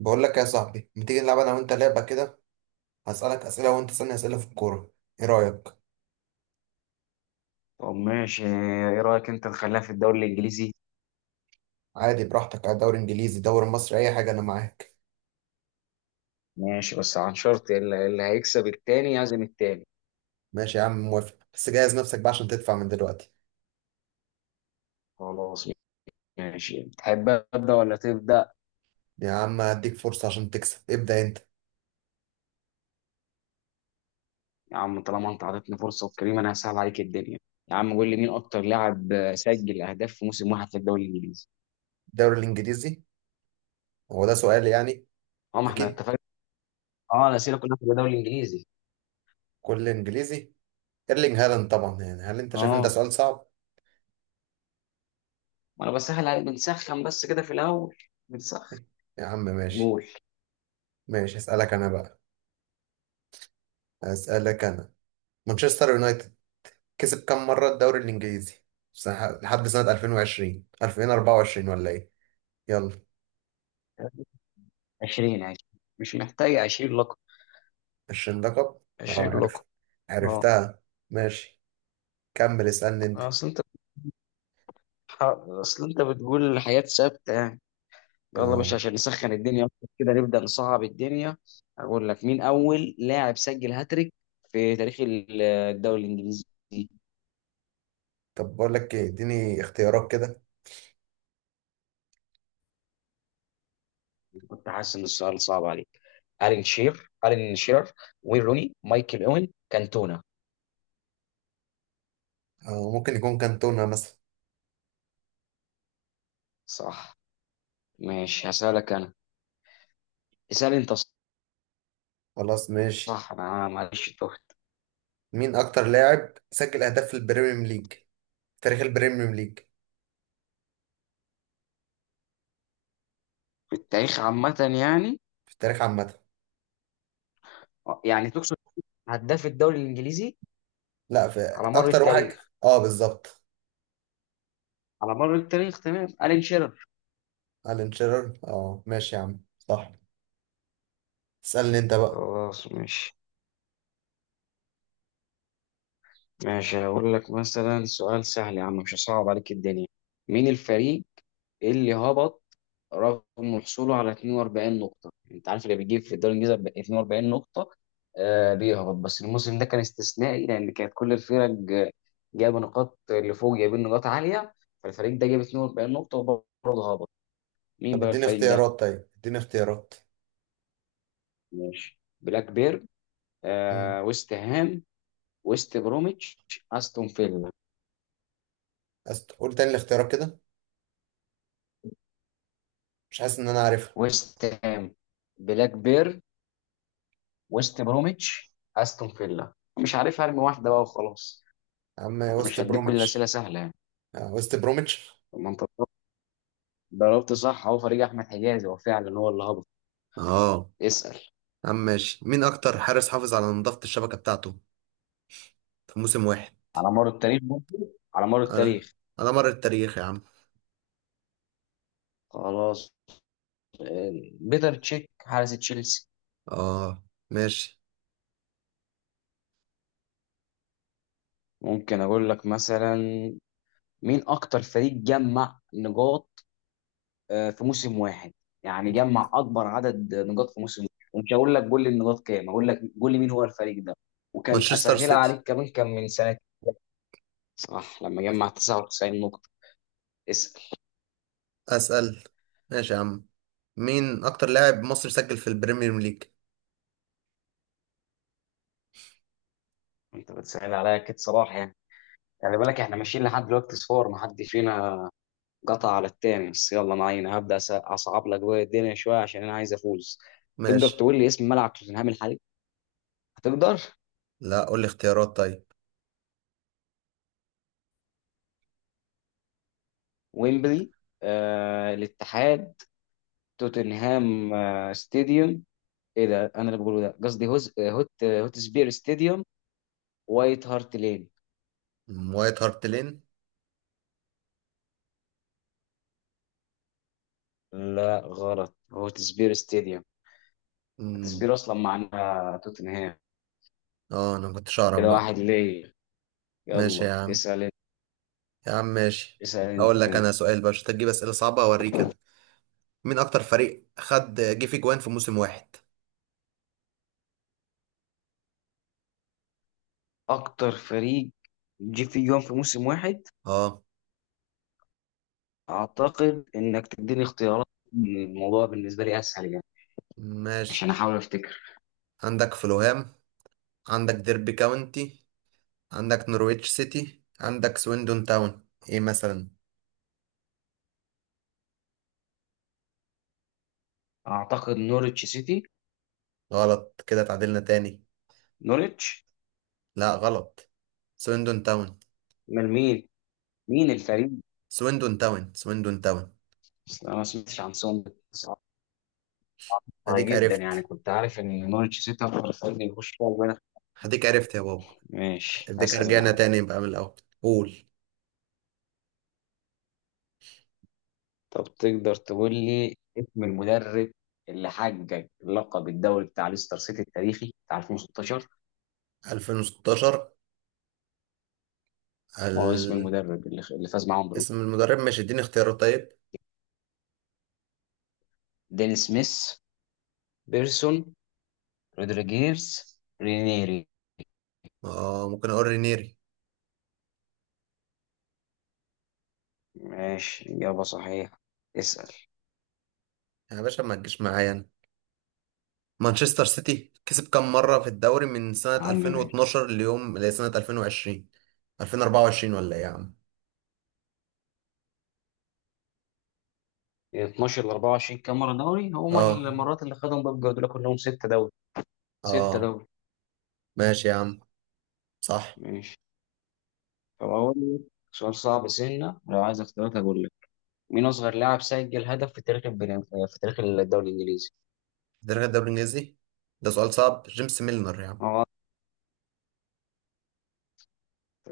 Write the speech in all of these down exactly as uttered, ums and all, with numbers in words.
بقول لك يا صاحبي، ما تيجي نلعب انا وانت لعبه كده؟ هسالك اسئله وانت تسالني اسئله في الكوره، ايه رايك؟ طب ماشي، ايه رأيك انت نخليها في الدوري الانجليزي؟ عادي، براحتك، على دوري انجليزي دوري مصري اي حاجه، انا معاك. ماشي بس عن شرط اللي اللي هيكسب التاني يعزم التاني. ماشي يا عم موافق، بس جهز نفسك بقى عشان تدفع من دلوقتي. خلاص. ماشي، تحب ابدا ولا تبدا؟ يا عم هديك فرصه عشان تكسب، ابدا انت. يا عم طالما انت عطيتني فرصه وكريم، انا هسهل عليك الدنيا. يا عم قول لي، مين اكتر لاعب سجل اهداف في موسم واحد في الدوري الانجليزي؟ الدوري الانجليزي؟ هو ده سؤال يعني؟ اه، ما احنا اكيد. اتفقنا. اه، الاسئله كلها في الدوري الانجليزي. كل انجليزي. ايرلينج هالاند طبعا، يعني هل انت شايف ان ده اه. سؤال صعب؟ ما انا بسهل عليك، بنسخن بس كده في الاول. بنسخن. يا عم ماشي. قول. ماشي اسالك انا بقى، اسالك انا. مانشستر يونايتد كسب كام مرة الدوري الإنجليزي؟ سنة- لحد سنة ألفين وعشرين ألفين وأربعة وعشرين ولا إيه؟ يلا. عشرين عشرين. مش محتاج. عشرين لقب. عشرين لقب؟ أه عشرين لقب. عرفت، اه. عرفتها. ماشي كمل اسألني أنت. اصل انت، ح- اصل انت بتقول الحياة ثابتة يعني. يلا أه. باشا، عشان نسخن الدنيا أكتر كده نبدأ نصعب الدنيا. اقول لك، مين اول لاعب سجل هاتريك في تاريخ ال- الدوري الانجليزي؟ طب بقول لك إيه، إديني اختيارات كده. كنت حاسس ان السؤال صعب عليك. الين شير الين شير، وين روني، مايكل اوين، كانتونا. أه ممكن يكون كانتونا مثلا. صح. ماشي هسألك انا. اسأل انت. خلاص ماشي. صح، انا معلش تهت. مين أكتر لاعب سجل أهداف في البريمير ليج في تاريخ البريمير ليج؟ في التاريخ عامة يعني؟ في التاريخ عامة. يعني تقصد هداف الدوري الانجليزي؟ لا، في. على مر أكتر واحد. التاريخ؟ أه بالظبط. على مر التاريخ، تمام. الين شير. ألان شيرر، أه ماشي يا عم صح. اسألني أنت بقى. خلاص ماشي. ماشي هقول لك مثلا سؤال سهل يا عم، مش هصعب عليك الدنيا. مين الفريق اللي هبط رغم حصوله على اتنين واربعين نقطة؟ انت عارف اللي بيجيب في الدوري الانجليزي ب اتنين واربعين نقطة آه بيهبط، بس الموسم ده كان استثنائي لان كانت كل الفرق آه، جايبه نقاط، اللي فوق جايبين نقاط عالية، فالفريق ده جاب اتنين واربعين نقطة وبرضه هبط. مين طب بقى اديني الفريق ده؟ اختيارات طيب، اديني اختيارات. ماشي، بلاك بيرن، امم. آه ويست هام، ويست بروميتش، استون فيلا. أست... قول تاني الاختيارات كده. مش حاسس ان انا عارفها. ويست هام، بلاك بير، ويست بروميتش، استون فيلا. مش عارف ارمي واحده بقى وخلاص. يا عم، انا وست مش هديك كل الاسئله بروميتش. سهله يعني. آه، وست بروميتش. طب ما انت ضربت صح، هو فريق احمد حجازي، هو فعلا هو اللي هبط. اه اسال. يا عم ماشي. مين اكتر حارس حافظ على نظافة الشبكة بتاعته في موسم واحد؟ على مر التاريخ برضه؟ على مر على التاريخ. على مر التاريخ يا عم. خلاص. آه، بيتر تشيك حارس تشيلسي. اه ماشي. ممكن اقول لك مثلا، مين اكتر فريق جمع نقاط آه، في موسم واحد؟ يعني جمع اكبر عدد نقاط في موسم واحد. ومش هقول لك قول لي النقاط كام، هقول لك قول لي مين هو الفريق ده. وكان مانشستر اسهلها سيتي. عليك كمان، كان من سنه. صح، لما جمع تسعة وتسعين نقطه. اسال. اسأل. ماشي يا عم، مين اكتر لاعب مصري سجل في البريمير ليج؟ انت بتسال عليا كده صراحه يعني. خلي بالك احنا ماشيين لحد دلوقتي صفار، ما حد فينا قطع على التاني، بس يلا معانا. هبدا أس- اصعب لك بقى الدنيا شويه عشان انا عايز افوز. تقدر ماشي، تقول لي اسم ملعب توتنهام الحالي؟ هتقدر. لا قول لي اختيارات طيب. ويمبلي، آه الاتحاد، توتنهام آه ستاديوم. ايه ده انا اللي بقوله ده؟ قصدي هوز... هوت هوت سبير ستاديوم. وايت هارت لين. مم، وايت هارت لين. لا غلط، هوت سبير ستاديوم. هوت مم. سبير اصلا معناها توتنهام. اه انا ما كنتش اعرف كده بقى. واحد ليه. ماشي يا يلا عم. اسال انت. يا عم ماشي، اسال انت هقول لك كده. انا سؤال بقى عشان تجيب اسئله صعبه اوريك انا. مين اكتر فريق خد جه في جوان في موسم واحد؟ اكتر فريق جه فيه جون في موسم واحد؟ اه اعتقد انك تديني اختيارات، الموضوع بالنسبه لي اسهل يعني. ماشي. عشان احاول افتكر. عندك فلوهام، عندك ديربي كاونتي، عندك نورويتش سيتي، عندك سويندون تاون، ايه مثلا. اعتقد نوريتش سيتي. غلط كده، تعادلنا تاني. نوريتش. لا غلط، سويندون تاون. من مين؟ مين الفريق؟ سويندون تاون سويندون تاون. أصل انا ما سمعتش عن سون. طيب هديك جدا، يعني عرفت، كنت عارف ان نورتش سيتي اكتر فريق بيخش فيها جوان. هديك عرفت يا بابا. ماشي هديك هسأل انا يا رجعنا عم. تاني يبقى من الاول. قول. طب تقدر تقول لي اسم المدرب اللي حقق لقب الدوري بتاع ليستر سيتي التاريخي بتاع ألفين وستة عشر؟ ألفين وستاشر. ما هو اسم ال... المدرب اللي اللي فاز معاهم بالبطولة؟ اسم المدرب، ماشي اديني اختيارات طيب. ديل سميث، بيرسون، رودريجيرز، رينيري. اه ممكن اقول رينيري. ماشي إجابة صحيحة. اسأل. يا باشا ما تجيش معايا انا. مانشستر سيتي كسب كام مرة في الدوري من سنة يا عم ماشي. ألفين واتناشر ليوم لسنة ألفين وعشرين ألفين وأربعة وعشرين ولا ايه يا عم؟ اتناشر ل اربعة وعشرين كام مرة دوري، هما اه. المرات اللي خدهم بيب جوارديولا كلهم ستة دوري. ستة اه دوري. ماشي يا عم، صح. ماشي. فبقول لك سؤال صعب سنة، لو عايز اختيارات هقول لك. مين أصغر لاعب سجل هدف في تاريخ البريم... في تاريخ الدوري الإنجليزي؟ درجة الدوري الانجليزي. ده سؤال صعب، جيمس ميلنر يا عم. اه،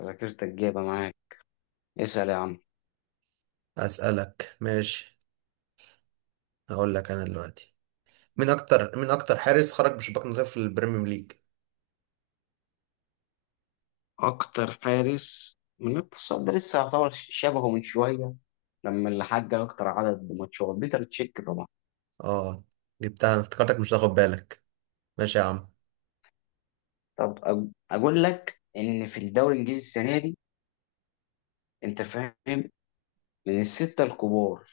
ذاكرتك جايبة معاك. اسأل يا عم. اسألك ماشي. هقول لك انا دلوقتي، مين اكتر مين اكتر حارس خرج بشباك نظيف في البريمير ليج؟ أكتر حارس من التصاب ده لسه يعتبر شبهه من شوية، لما اللي حقق أكتر عدد ماتشات بيتر تشيك طبعا. اه، جبتها انا، افتكرتك مش هتاخد بالك. ماشي يا عم. طب أج- أقول لك إن في الدوري الإنجليزي السنة دي، أنت فاهم، من الستة الكبار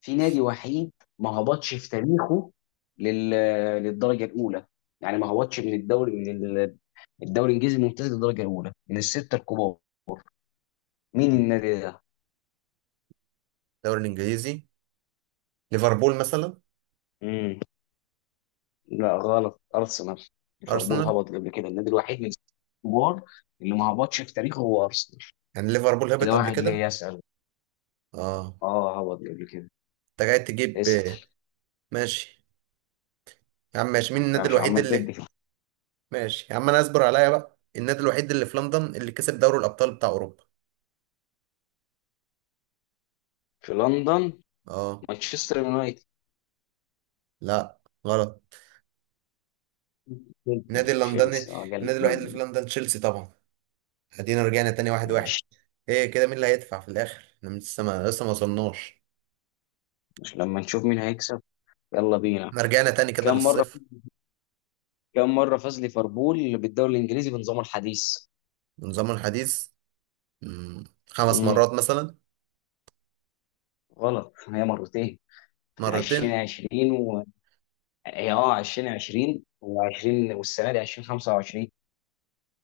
في نادي وحيد ما هبطش في تاريخه لل... للدرجه الاولى. يعني ما هبطش من الدوري من ال- الدوري الانجليزي الممتاز للدرجه الاولى من السته الكبار. مين النادي ده؟ الدوري الانجليزي، ليفربول مثلا. مم. لا غلط، ارسنال. ليفربول ارسنال؟ هبط قبل كده. النادي الوحيد من السته الكبار اللي ما هبطش في تاريخه هو ارسنال. يعني ليفربول هبط كده قبل واحد ليه. كده؟ يسال. اه. اه هبط قبل كده. انت جاي تجيب. اسال ماشي. يا عم ماشي، مين انت النادي مش الوحيد عمال تدي اللي؟ في. ماشي يا عم، انا اصبر عليا بقى. النادي الوحيد اللي في لندن اللي كسب دوري الابطال بتاع اوروبا. في لندن؟ اه. مانشستر يونايتد. لا غلط. النادي اللندني. تشيلسي اه، النادي قلت مني الوحيد اللي في دي. لندن تشيلسي طبعا. ادينا رجعنا تاني، واحد واحد. ماشي. ايه كده، مين اللي هيدفع في الاخر؟ احنا لسه ما لسه ما وصلناش. مش لما نشوف مين هيكسب. يلا بينا. احنا رجعنا تاني كده كم مرة، للصفر. كم مرة فاز ليفربول بالدوري الإنجليزي بنظامه الحديث؟ نظام الحديث. مم، خمس مم. مرات مثلا. غلط، هي مرتين. مرتين. الفين وعشرين و، هي اه ألفين وعشرون و20 والسنة دي ألفين وخمسة وعشرين.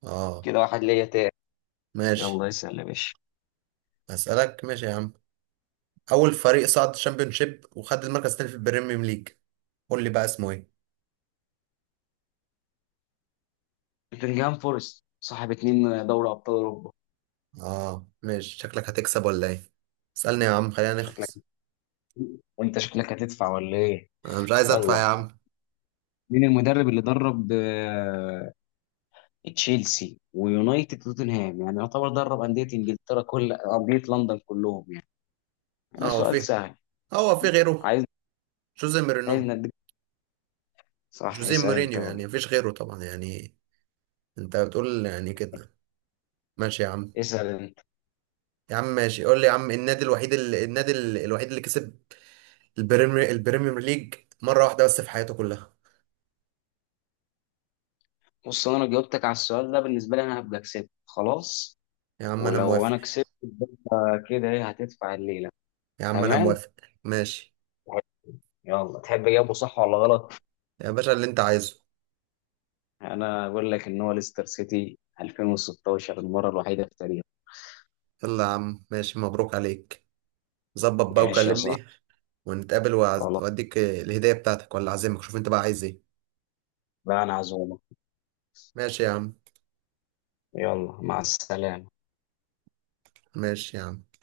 اه كده واحد ليا تاني. ماشي. يلا اسأل يا باشا. اسالك ماشي يا عم، اول فريق صعد شيب وخد المركز الثاني في البريميوم ليج، قول لي بقى اسمه ايه. نوتنجهام فورست صاحب اتنين دوري أبطال أوروبا. اه ماشي، شكلك هتكسب ولا ايه؟ اسالني يا عم خلينا شكلك. نخلص. وأنت شكلك هتدفع ولا إيه؟ انا مش عايز ادفع يلا. يا عم. مين المدرب اللي درب آه، تشيلسي ويونايتد وتوتنهام، يعني يعتبر درب أندية إنجلترا، كل أندية لندن كلهم يعني. اه هو سؤال في. سهل. هو في غيره. عايز جوزيه عايز مورينو. نديك. صح. جوزيه اسأل انت مورينيو، بقى. يعني مفيش غيره طبعا يعني. انت بتقول يعني كده. ماشي يا عم. اسأل انت. يا عم ماشي، قول لي يا عم، النادي الوحيد اللي النادي ال- الوحيد اللي كسب البريمير البريميوم ليج مره واحده بس في حياته كلها. بص، انا لو جاوبتك على السؤال ده بالنسبة لي انا هبقى كسبت خلاص. يا عم انا ولو موافق. انا كسبت يبقى كده، ايه هتدفع الليلة؟ يا عم انا تمام. موافق. ماشي. يلا تحب اجاوبه صح ولا غلط؟ يا باشا اللي انت عايزه. انا اقول لك ان هو ليستر سيتي الفين وستاشر، المرة الوحيدة في التاريخ. يلا يا عم ماشي، مبروك عليك. ظبط بقى ماشي يا صاحبي. وكلمني، ونتقابل وأعز- خلاص وأديك الهدية بتاعتك ولا أعزمك، شوف أنت بقى عايز إيه. بقى انا عزومة. ماشي يا عم. يلا مع السلامة. ماشي يا عم.